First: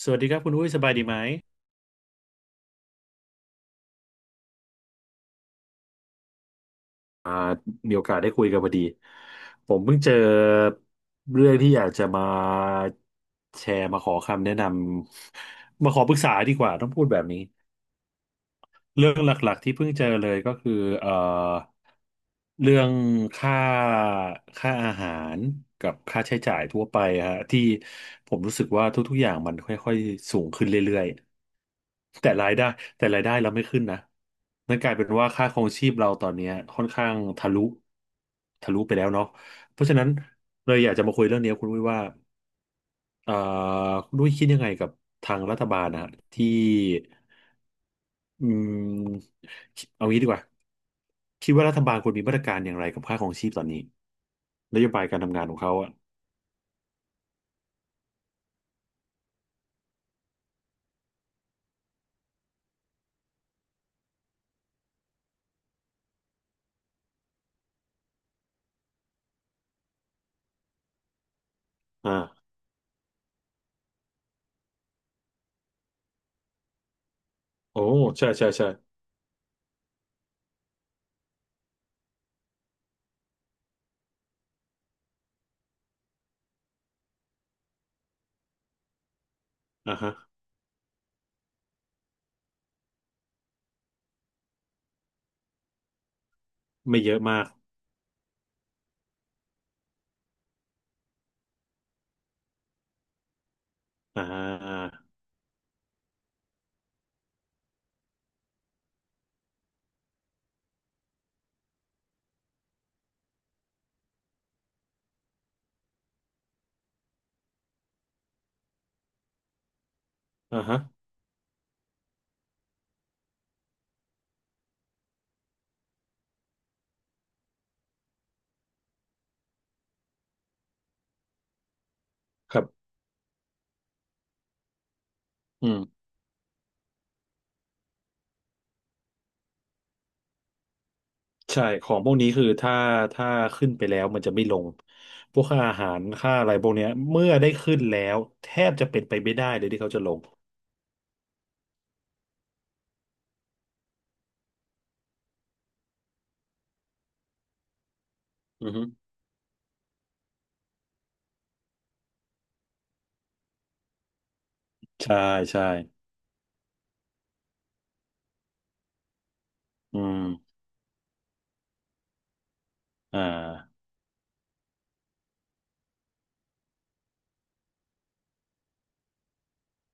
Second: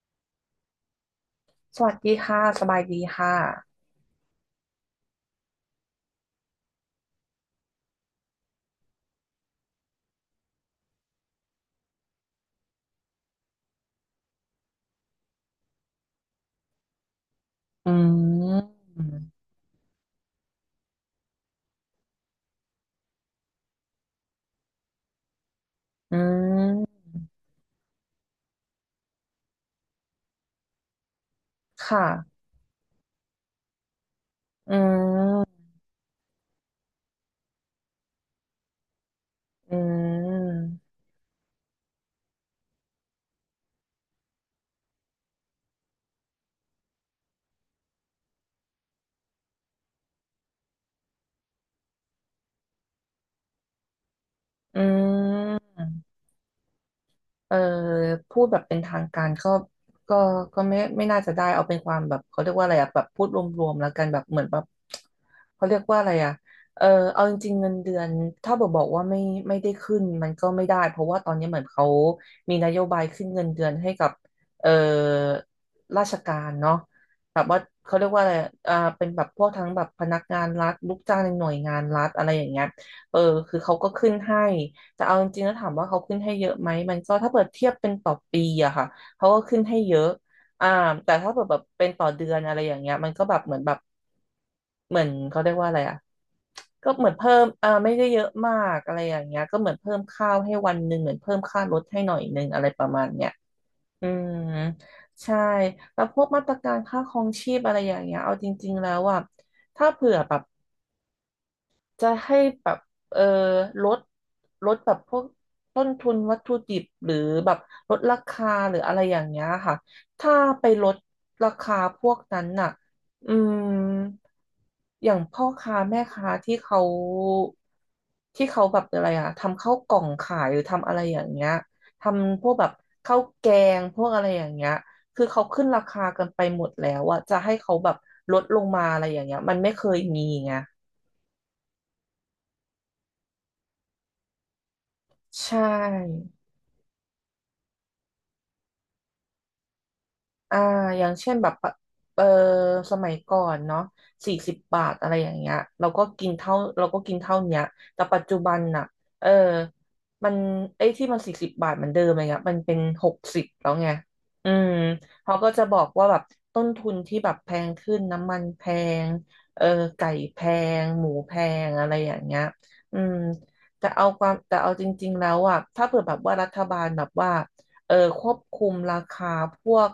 สวัสดีครับคุณอุ้ยสบายดีไหมสวัสดีค่ะ สบายดีค่ะ อ่ามีโอกาสได้คุยกันพอดีผมเพิ่งเจอเรื่องที่อยากจะมาแชร์มาขอคำแนะนำมาขอปรึกษาดีกว่าต้องพูดแบบนี้ อืเรื่องม หลักๆที่เพิ่งเจอเลยก็คือเอ่อเรื่องค่าค่าอาหารกับอืค่าใช้จ่ายม ทั่วไปฮะที่ผมรู้สึกว่าทุกๆอย่างมันค่อยๆสูงขึ้นเรื่อยคๆแต่่ะ รายได้แต่รายได้เราไม่ขึ้นนะอืนั่นกลายเป็นว่าค่าคม รองชีพเราตอนเนี้ยค่อนข้างทะลุไปแล้วเนาะอืเพราะฉะนั้นเลยม อยากจะมาคุยเรื่องนี้กับคุณด้วยว่าเอ่อคุณด้วยคิดยังไงกับทางรัฐบาลนะฮะที่ อืมเอางี้ดีกว่าคิดว่ารัฐบาลควรมีมาตรการอย่างไรกับค่าครองชีพตอนนี้นอโยบายการทำงานืของเขาอ่ะม อพูดแบบเป็นทางการก็ก็ก็ไม่น่าจะได้เอาเป็นความแบบเขาเรียกว่าอะไรอะแบบพูดรวมๆแล้วกันแบบเหมือนแบบเขาเรียกว่าอะไรอะเออเอาจริงๆเงินเดือนถ้าบอกว่าไม่ได้ขึ้นมันก็ไม่ได้เพราะว่าตอนนี้เหมือนเขาอ่ามีนโยบายขึ้นเงินเดือนให้กับเออราชการเนาะแบบว่าโอ้เขาเรียกว่าใช่อะไรใช่อะใช่อ่าเป็นแบบพวกทั้งแบบพนักงานรัฐลูกจ้างในหน่วยงานรัฐอะไรอย่างเงี้ยเออคือเขาก็ขึ้นให้ แต่เอาจริงๆแล้วถามว่าเขาขึ้นให้เยอะไหมมันก็ถ้าเปิดเทียบเป็นต่อปีอะค่ะเขาก็ขึ้นให้เยอ่าอะฮะอ่าแต่ถ้าเปิดแบบเป็นต่อเดือนอะไรอย่างเงี้ยมันก็แบบเหมือนแบบเหมือนเขาเรียกว่าอะไรอะก็ไม่เหมือเยนอะเพิ่มามกไม่ได้เยอะมากอะไรอย่างเงี้ยก็เหมือนเพิ่มข้าวให้วันหนึ่งเหมือนเพิ่มค่ารถให้หน่อยหนึ่งอะไรประมาณเนี้ยอือ่มาใช่แล้วพวกมาตรการค่าครองชีพอะไรอย่างเงี้ยเอาจริงๆแล้วอะถ้าเผื่อแบบ จะให้แบบเออลดลดแบบพวกต้นทุนวัตถุดิบหรือแบบลดราคาหรืออะไรอย่างเงี้ยค่ะถ้าอ่าไปฮะลดราคาพวกนั้นน่ะอืมอย่างพ่อค้าแม่ค้าที่เขาแบบอะไรอะทำข้าวกล่องขายหรือทำอะไรอย่างเงี้ยทำพวกครัแบบบข้าวแกงพวกอะไรอย่างเงี้ยคือเขาขึ้อืนมราคากันไปหมดแล้วอะจะให้เขาแบบลดลงมาอะไรอย่างเงี้ยมันไม่เคยมีไง ใช่ของพวกนี้คือถ้าขึ้นไปแล้วมันจะไม่ลงพวกใชค่าอาหาร่ค่าอะไรพวกเนี้ยเมื่อได้ขึ้นแล้วแทบจะเป็นไปไม่ได้เลยที่เขาจะลงอ่าอย่างเช่นแบบปะเออสมัยก่อนเนาะสี่สิบบาทอะไรอย่างเงี้ยเราก็กินเท่าเราก็กินเท่าเนี้ยแต่ปัจจุบันอือฮึน่ะเออมันไอ้ที่มันสี่สิบบาทเหมือนเดิมอะไรเงี้ยมันเป็นหกสิบแล้วไงอืมใช่เขาก็จะใช่บอกว่าแบบต้นทุนที่แบบแพงขึ้นน้ำมันแพงเอออืไก่มแพง หมูแพงอะไรอย่างเงี้ยอืมอ่าแต่เอาความแต่เอาจริงๆแล้วอ่ะถ้าเผื่อแบบว่ารัฐบาลแบบว่า เออควบคุมราคาพวก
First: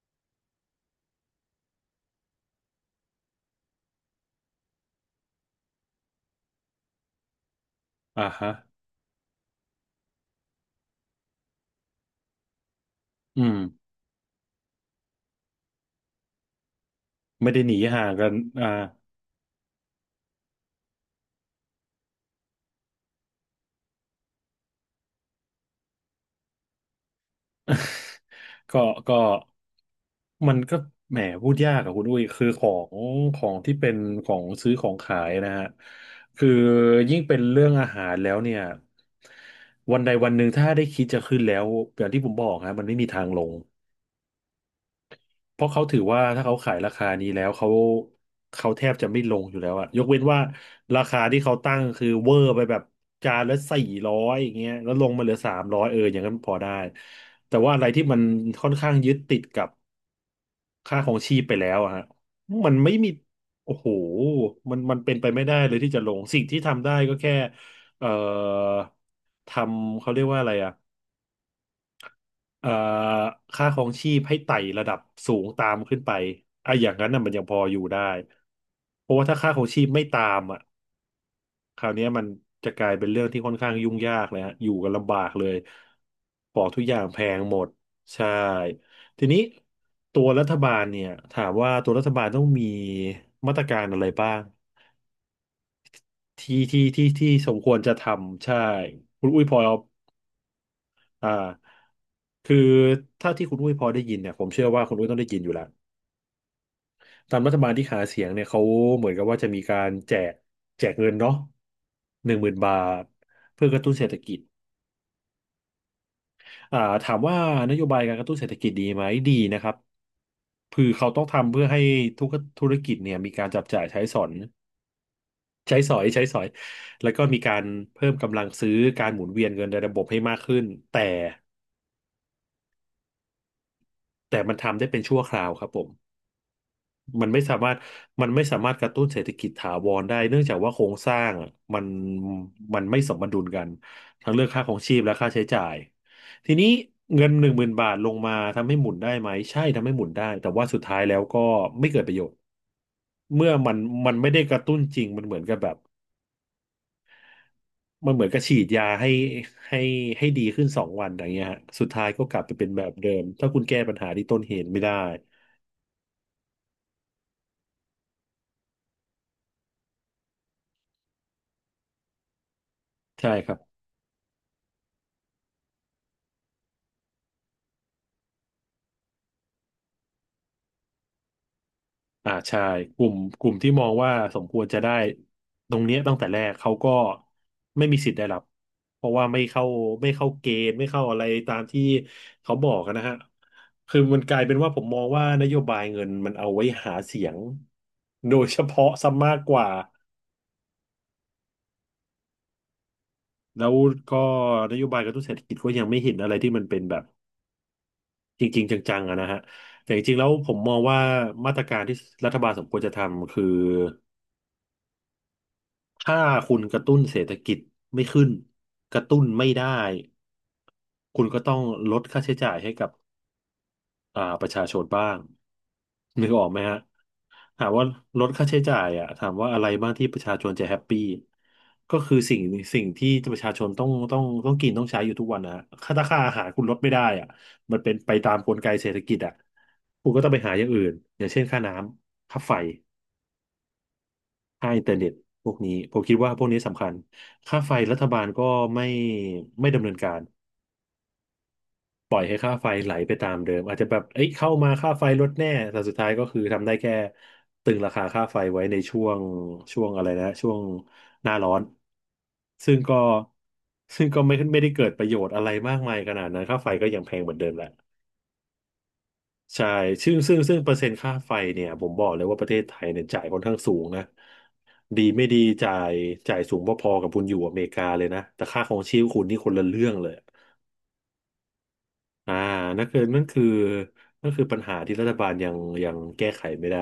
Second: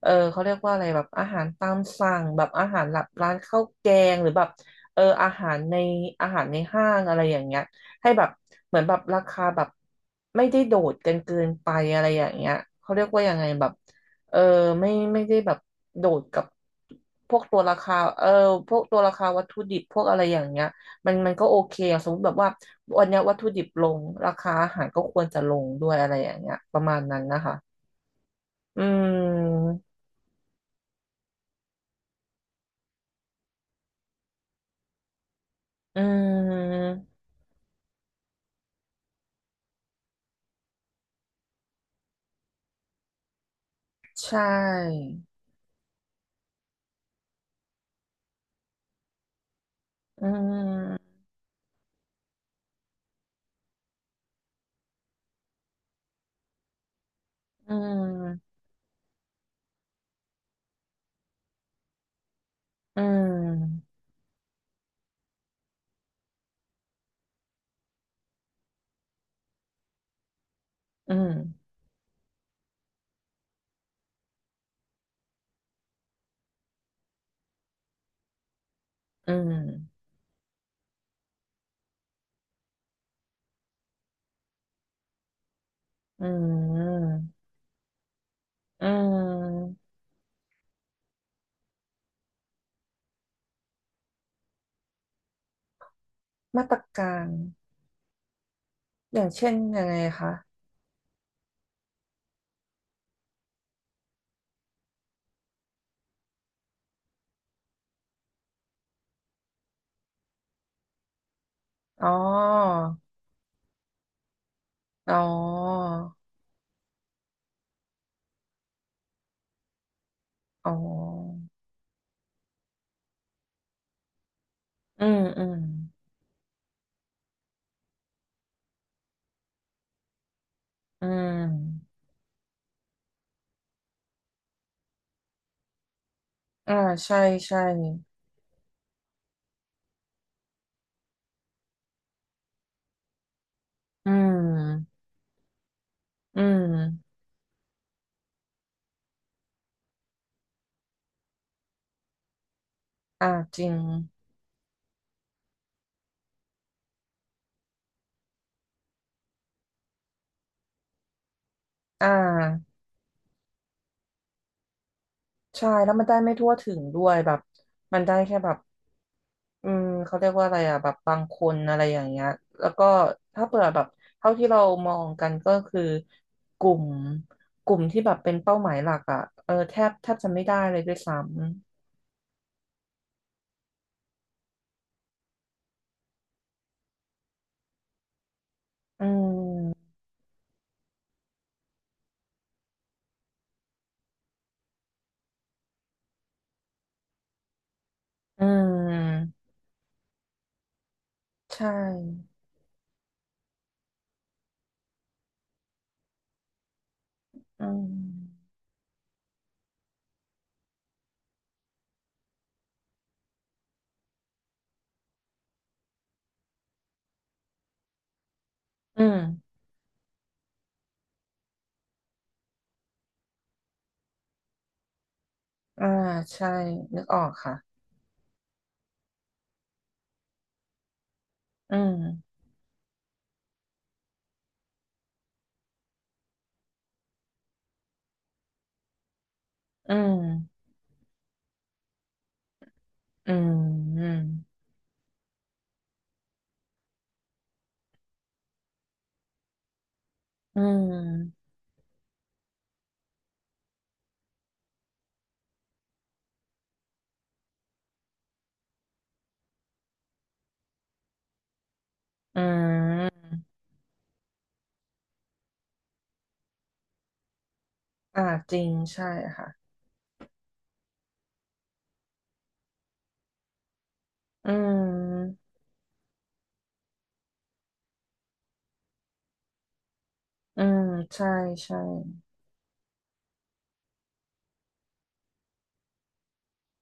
เออเขาเรียกว่าอะไรแบบอาหารตามสั่งแบบอาหารหับร้านข้าวแกงหรือแบบเอออาหารในห้างอะไรอย่างเงี้ยให้แบอ่าบฮะเหมือนแบบราคาแบบไม่ได้โดดกันเกินไปอะไรอย่างเงี้ยเขาเรียกว่ายังอืไงมแบบเออไม่ได้แบบโดดกับพวกไม่ตัวได้หรานีคาห่างเอกัอนอ่า พวกตัวราคาวัตถุดิบพวกอะไรอย่างเงี้ย มันก็โอเคอะสมมติแบบว่าวันเนี้ยวัตถุดิบลงราคาอาหารก็ควรจะลงด้วยอะไรอย่างเงี้ยประมาณนั้นนะคะ ก็อืก็มมันก็แหมพูดยากอะคุณอุ้ยคืองของที่เป็นของซื้อของขายนะฮะอืคือมยิ่งเป็นเรื่องอาหารแล้วเนี่ยวันใดวันหนึ่งถ้าได้คิดจะขึ้นแล้วอย่างที่ผมบอกฮะมันไม่มีทางลง ใช่เพราะเขาถือว่าถ้าเขาขายราคานี้แล้วเขาแทบจะไม่ลงอยู่แล้วอะยกเว้นอืว่ารามคาที่เขาตั้งคือเวอร์ไปแบบจานละ400อย่างเงี้ยแล้วลงมาเหลือ300เอออย่างนั้นพอได้แต่อืว่าอะไรที่มันมค่อนข้างยึดติดกับค่าของชีพไปแล้วอะฮะมันไม่อืมีโอ้โหมมันเป็นไปไม่ได้เลยที่จะลงสิ่งที่ทำได้ก็แค่เอ่อทำเขาเรียกว่าอะไรอะ อืมเอ่อค่าครองชีพให้ไต่ระดับสูงตามขึ้นไปอ่ะอย่างนั้นน่ะมันยังพออยู่ได้เพราะว่าอืถ้าค่ามครองชีพไม่ตามอ่ะคราวเนี้ยมันจะกลายเป็นเรื่องที่ค่อนข้างยุ่งยากเลยฮะอยู่กันลำบากเลยอืของทุกอย่างมแพงหมดใช่อืทีนี้มตัวรัฐบาลเนี่ยถามว่าตัวรัฐบาลต้องมีมาตรการอะไรบ้างที่มาตรที่กาที่รที่สมควรจะทำใช่อย่าคุงณอุ้ยเช่พนอยังไงคะอ่าคือถ้าที่คุณอุ้ยพอได้ยินเนี่ยผมเชื่อว่าคุณอุ้ยต้องได้ยินอยู่แล้ว ตามรัฐบาลที่หาเสียงเนี่ยเขาเหมือนกับว่าจะมีการแจกเงินเนาะอ๋อหนึ่งหมื่นบาทเพื่อกระตุ้นเศรษฐกิจอ๋ออ่าถามว่านโยบายการกระตุ้นเศรษฐกิจดีไหมดีนะครับอ๋คือเขาต้องอทำเพื่อให้ทุกธุรกิจเนี่ยมีการจับจ่ายใช้สอยอืมอืมใช้สอยใช้สอยแล้วก็มีการเพิ่มกำลังซื้อการหมุนเวียนเงินในระบบให้มากขึ้นแต่อืมแต่มันทำได้เป็นชั่วคราวครับผม อ่าใช่มันไม่สาใช่มารถมันไม่สามารถกระตุ้นเศรษฐกิจถาวรได้เนื่องจากว่าโครงสร้างอะมันมันไม่สมดุลกันอืทั้งเรื่องค่าของชีพม และค่าใช้จ่ายอืทีนี้ม เงินหนึ่งหมื่นบาทลงมาทำให้หมุนได้ไหมใช่ทำให้หมุนได้แต่ว่าสุดท้ายแล้วก็ไม่เกิดประโยชน์อ่าเมื่อจริมัง นมันไม่ได้กระตุ้นจริงมันเหมือนกับแบบมันเหมือนกับฉีดยาให้ให้ดีขึ้น2 วันอย่างเงี้ยฮะสุดอ่ท้ายก็กลับไปเป็นาแบบเดิมถ้าคุณแก้ปัญหาที่ต้นเหตุไม่ได้ใช่แล้วมันได้ไม่ทั่วถึงด้วยแบบมันได้แค่แบบอืมเขาเรียกว่าอะไรอ่ะแบบบางคนอะไรอย่างเงี้ยแล้วก็ใช่ถ้าครัเปิบ ดแบบเท่าที่เรามองกันก็คือกลุ่มกลุ่มที่แบบเป็นเป้าหมายหลักอ่ะเออแทบจะไม่ได้เลยด้วยซ้อ่าใช่กลุ่มที่มองว่าสมควรจะได้ตรงเนี้ยตั้งแต่แรกเขาก็ไม่มีสิทธิ์ได้รับำเพอืราะว่าไม่เข้ามไม่เข้าเกณฑ์ไม่เข้าอะไรตามที่เขาบอกกันนะฮะคือมันกลายเป็นว่าผมมองว่านโยบายเงินมันเอาไว้หาเสียงโดอืยเฉพาะซะมมากกว่าใช่แล้วก็นโยบายกระตุ้นเศรษฐกิจก็ยังไม่เห็นอะไรที่มันเป็นแบบอืจมริงๆจังๆอะนะฮะแต่จริงๆแล้วผมมองว่ามาตรการที่รัฐบาลสมควรจะทำคือ ถ้าคุณกระตุ้นเศรษฐกิจไม่ขึ้นกอืระตุ้นไม่มได้คุณก็ต้องลดค่าใช้จ่ายให้กับประชาชนบ้างอ่านึกออใช่กไหมฮะนึกออกค่ะถามว่าลดค่าใช้จ่ายอ่ะถามว่าอะไรบ้างที่ประชาชนจะแฮปปี้อืก็มคือสิ่งที่ประชาชนต้องกินต้องใช้อยู่ทุกวันนะฮะค่าราคาอาหารคุณลดไม่ได้อ่ะมันเป็นไปตามกลไกเศรษฐกิจอ่ะอืคุณมก็ต้องไปหาอย่างอื่นอย่างเช่นค่าน้ำค่าไฟ อืมค่าอินเทอร์เน็ตพวกนี้ผมคิดว่าพวกนี้สำคัญค่าไฟรัฐบาลก็ไม่ไม่ดำเนินการอืม ปล่อยให้ค่าไฟไหลไปตามเดิมอาจจะแบบเอ้ยเข้ามาค่าไฟลดแน่แต่สุดท้ายก็คือทำได้แค่ตึงราคาค่าไฟไว้ในช่วงช่วงอะไรนะช่วงหน้าร้อนอืซึ่งก็มซึ่งก็ไม่ได้เกิดประโยชน์อะไรมากมายขนาดนั้นค่าไฟก็ยังแพงเหมือนเดิมแหละ อ่าจริงใช่ค่ะ ใช่ซึ่งเปอร์เซ็นต์ค่าไฟเนี่ยผมบอกเลยว่าประเทศไทยเนี่ยจ่ายค่อนข้างสูงนะอืดีไม่ม ดีจ่ายจ่ายสูงพอๆกับคุณอยู่อเมริกาเลยนะแต่ค่าของชีพคุณนี่คนละเรื่องเลยอืม ใช่ใช่ อ่านั่นคือนั่นคือนั่นคือปัญหาที่รัฐบาลยังแก้ไขไม่ได้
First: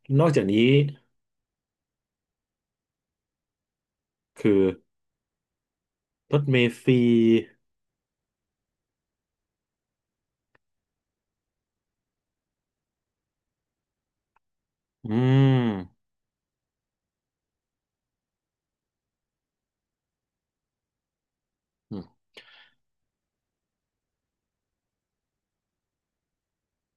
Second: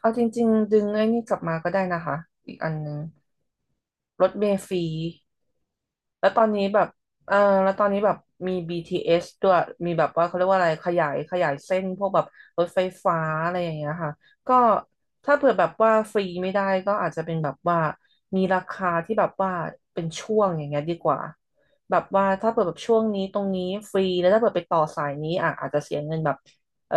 เอาจนอกจาริกงนี้ๆดึงไอ้นี่กลับมาก็ได้นะคะ อีกอันหนึงรถเมคือล์ฟรี แล้วรตอถนเมนี้ล์แบฟบรีเออแล้วตอนนี้แบบมี BTS ด้วยมีแบบว่าเขาเรียกว่าอะไรขยายเส้นพวกแบบรถไฟฟ้าอะไรอย่างเงี้ยค่ะก็อืถ้าเผื่อแบมบว่าฟรีไม่ได้ ก็อาจจะเป็นแบบว่ามีราคาที่แบบว่าเป็นช่วงอย่างเงี้ยดีกว่าแบอืมบว่าถ้าเปิดแบบช่วงนี้ตรงนี้ฟรีแล้วถ้าเปิดไปต่อสายนี้อ่ะอาจจะเสียเงินแบบเออ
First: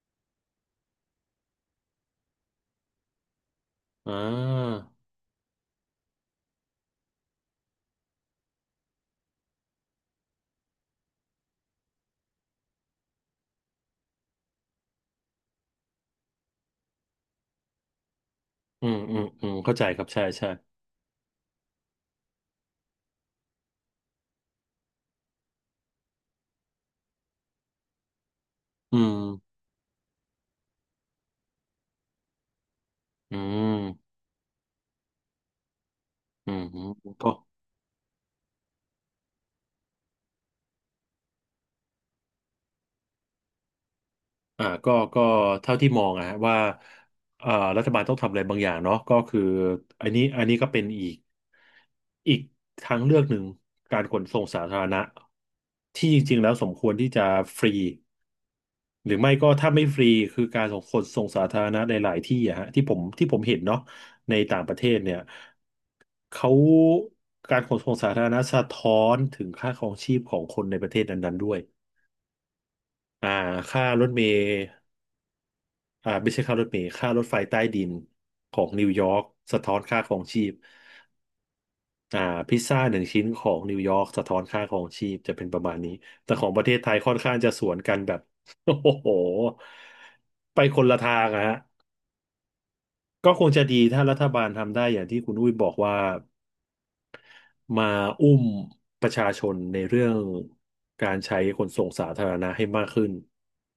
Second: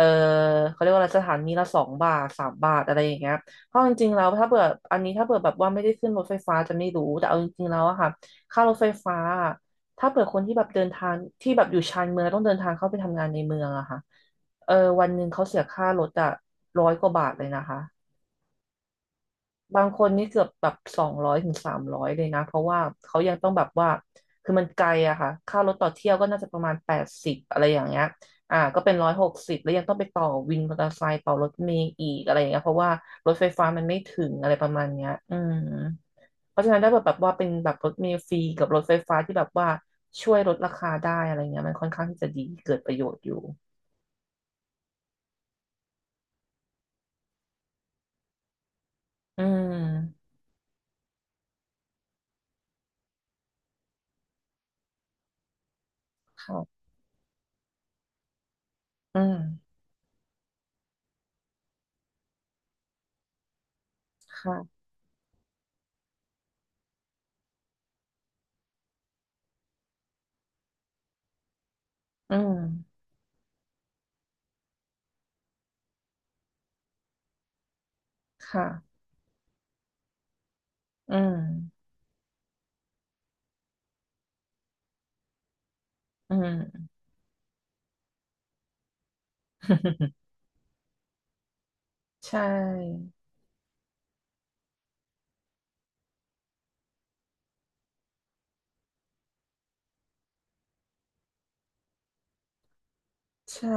เขาเรียกว่าอะไรสถานีละ2 บาท 3 บาทอะไรอย่างเงี้ยเพราะจริงๆอ่าแล้วถ้าเปิดออันนี้ถ้าเปิดแบบว่าไม่ได้ขึ้นรถไฟฟ้าจะไม่รู้แต่เอาจริงๆแล้วอะค่ะ ค่ารถไฟฟ้าถ้าเผื่อคนที่แบบเดินทางที่แบบอยู่ชานเมืองแล้วต้องเดินทางเข้าไปทำงานในเมืองอะค่ะเออวันหนึ่งเขาเสียค่ารถอะร้อยกว่าบาทเลยนะคะอืมอืมอืมเข้าบาใจงคครับนใช่นี่เกือใช่บแบบ200 ถึง 300เลยนะเพราะว่าเขายังต้องแบบว่าคือมันไกลอะค่ะค่ารถต่อเที่ยวก็น่าจะประมาณ80อะไรอย่างเงี้ยอ่าก็เป็นอืร้อยมหกสิบแล้วยังต้องไปต่อวินมอเตอร์ไซค์ต่อรถเมล์อีกอะไรอย่างเงี้ยเพราะว่ารถอืไฟฟ้ามมันไม่ถึงอะไรประมาณเนี้ยอืม อืเพมราะฉะนั้นถ้าแบบแบบก็ ว่าเป็นแบบรถเมล์ฟรีกับรถไฟฟ้าที่แบบว่าช่วยลดราคาได้อะไรเงี้ยมันค่อนข้างที่จะดีเกิดประโยชน์อยู่ก็เท่าที่มองอะฮะว่าเอ่อรัฐบาลต้องทำอะไรบางอย่างเนาะก็คือืออันนี้มอันนี้ก็เป็นอีกทางเลือกหนึ่งการขนส่งสาธารณะที่จริงๆแล้วสมค่ะควรที่จะฟรีหรืออืไม่ก็มถ้าไม่ฟรีคือการส่งขนส่งสาธารณะในหลายที่อะฮะที่ผมเห็นเนาะในต่างปค่ะระเทศเนี่ยเขาการขนส่งสาธารณะสะท้อนถึงค่าครองชีพของคนในประเทศนั้นๆด้วยอืมอ่าค่ารถเมล์ อ่าไม่ใช่ค่ารถเมล์ค่ารถไฟใต้ดินของนิวค่ะยอร์กสะท้อนค่าของชีพอืม อ่าพิซซ่าหนึ่งชิ้นของนิวยอร์กสะท้อนค่าของชีพจะเป็นประมาณนี้ แต่อืของประเทศม ไทยค่อนข้างจะสวนกันแบบ โอ้โหไปคนละทางอะฮะ ใช่ ก็คงจะดีถ้ารัฐบาลทำได้อย่างที่คุณอุ้ยบอกว่ามาอุ้มประชาชนในเรื่องการใช้ขนส่งสาธารณะให้มากขึ้นใช่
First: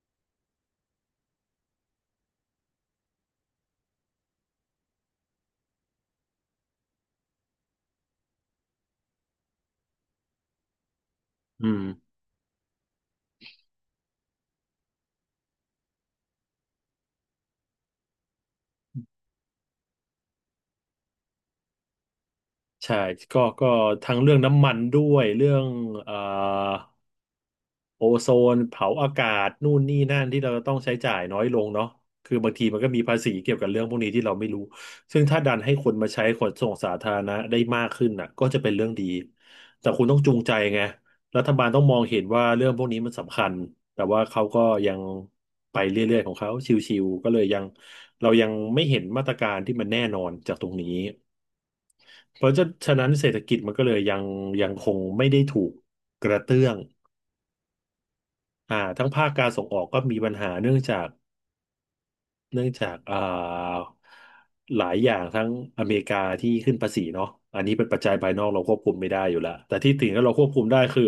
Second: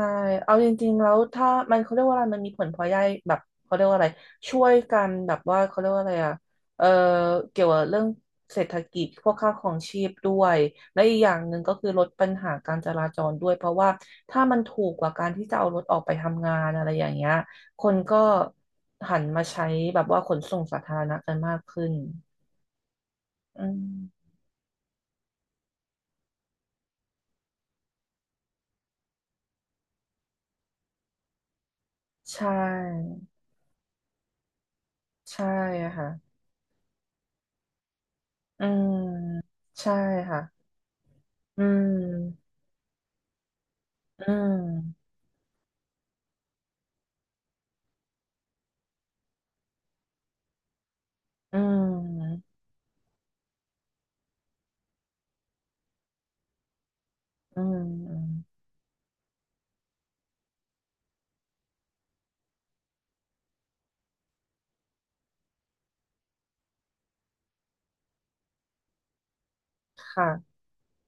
เอาจริงๆแล้วถ้ามันเขาเรียกว่าอะไรมันมีผลพลอยได้แบบเขาเรียกว่าอะไรช่วยกันแบบว่าเขาเรียกว่าอะไรอ่ะ เออเกี่ยวกับเรื่องเศรษฐกิจพวกค่าครองชีพด้วยและอีกอย่างหนึ่งอืก็มคือลดปัญหาการจราจรด้วยเพราะว่าถ้ามันถูกกว่าการที่จะเอารถออกไปทำงานอะไรอย่างเงี้ยคนก็หันมาใช้แบบว่าขนส่งสาธารณะกันมากขึ้นใช่ก็อืก็ทั้งมเรื่องน้ำมันด้วยเรื่องเอ่อ โอโซนเผาอากาศนู่นนี่นั่นที่เราต้องใช้จ่ายน้อยลงเนาะคือใช่บางทีมันก็มีภาษีเกี่ยวกับเรื่องพวกนี้ที่เราไม่รู้ซึ่งถ้าใช่ดันให้คนค่ะมาใช้ขนส่งสาธารณะได้มากขึ้นน่ะก็จะอืเป็นเรื่องมดีแต่ใช่คุณต้องจูค่ะงใจไงรัฐอืบาลต้องมองเห็นว่ามเรื่องพวกนี้มันสำคัญแต่ว่าอืเขาก็ยังม ไปเรื่อยๆของเขาชิวๆก็เลยยังเรายังไม่เห็นมาตรการที่มันแน่นอนจากตรงนี้อืเพมราะฉะนั้นเศรษฐกิจมันก็เลยยังคงไม่ได้ถูกกระเตื้อง อืม อืม ทั้งภาคการส่งออกก็มีปัญหาเนื่องจากหลายอย่างทั้งอเมริกาที่ขึ้นภาษีเนาะอันนี้เป็นปัจจัยภายนอกเราควบคุมไม่ได้อยู่แล้วแต่ที่คถึงแล้วเราควบ่ะคุมได้คือ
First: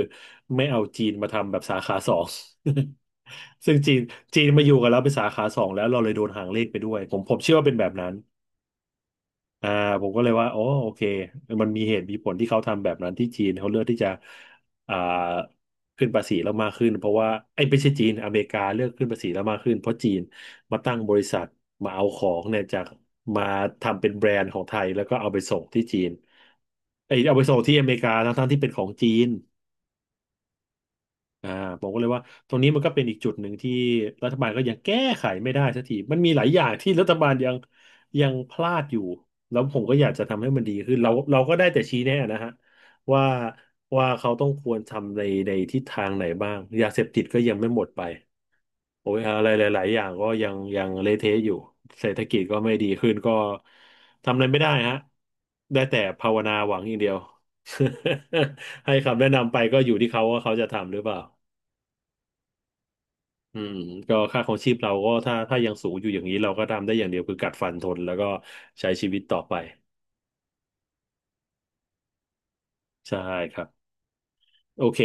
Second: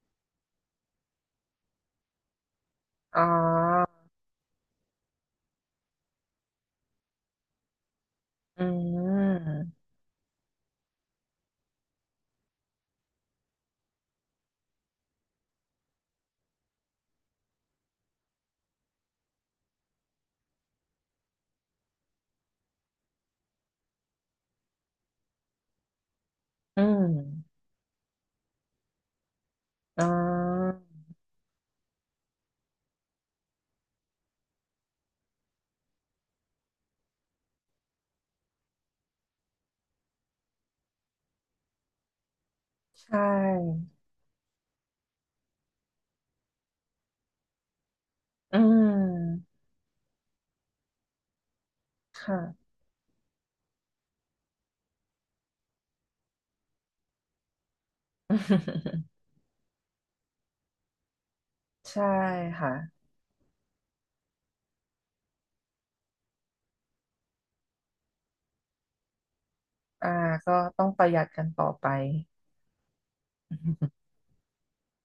ไม่เอาจีนมาทำแบบสาขาสอง อ๋อ ซึ่งจีนจีนมาอยู่กับเราเป็นสาขาสองแล้วเราเลยโดนหางเลขไปด้วยผมเชื่อว่าเป็นแบบนั้น อืม อ่าผมก็เลยว่าอ๋อโอเคมันมีเหตุมีผลที่เขาทำแบบนั้นที่จีนเขาเลือกที่จะอ่าขึ้นภาษีแล้วมากขึ้นเพราะว่าไอ้ยไม่ใช่จีนอเมริกาเลือกขึ้นภาษีแล้วมากขึ้นเพราะจีนมาตั้งบริษัทมาเอาของเนี่ยจากมาทำเป็นแบรนด์ของไทยแล้วก็เอาไปส่งที่จีนอืมไอ้ยเอาไปส่งที่อเมริกาทั้งๆที่เป็นของจีน อ๋ออ่าผมก็เลยว่าตรงนี้มันก็เป็นอีกจุดหนึ่งที่รัฐบาลก็ยังแก้ไขไม่ได้สักทีมันมีหลายอย่างที่รัฐบาลยังพลาดอยู่แล้วผมก็อยากจะทำให้มันดีขึ้นเราก็ได้แต่ชี้แนะนะฮะใชว่า่ ว่าเขาต้องควรทำในทิศทางไหนบ้างยาเสพติดก็ยังไม่หมดไปอืโอ้ยอะไรม หลายๆอย่างก็ยังเละเทะอยู่เศรษฐกิค่ะ จก็ไม่ดีขึ้นก็ทำอะไรไม่ได้ฮะได้แต่ภาวนาหวังอย่างเดียว ให้คำแนะนำไปก็อยู่ที่เขาว่าเขาจะทำหรือเปล่า ใช่ค่ะอืมก็ค่าของชีพเราก็ถ้ายังสูงอยู่อย่างนี้เราก็ทำได้อย่างเดียวคือกัดฟันทนแล้วก็ใช้ชีวิตต่อไปอ่าก็ต้องประหยัดกันต่อไป ใช่ครับโอเค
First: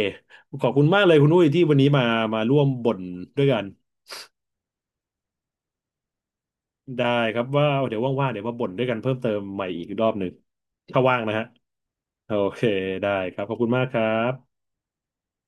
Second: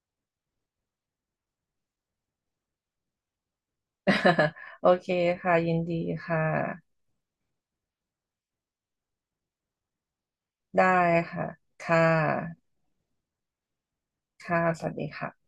ขอบคุณมากเลยคุณอุ้ยที่วันนี้มาร่วมบ่นด้วยกัน โอเคค่ะ ยินดีค่ะ ได้ครับว่าเดี๋ยวว่างๆเดี๋ยวมาบ่นด้วยกันเพิ่มเติมใหม่อีกรอบหนึ่งได้ถ้าว่างนะค่ะ ฮะค่ะ โอเคได้ครับขอบคุณมากครัค่ะ บสวัสดีค่ะ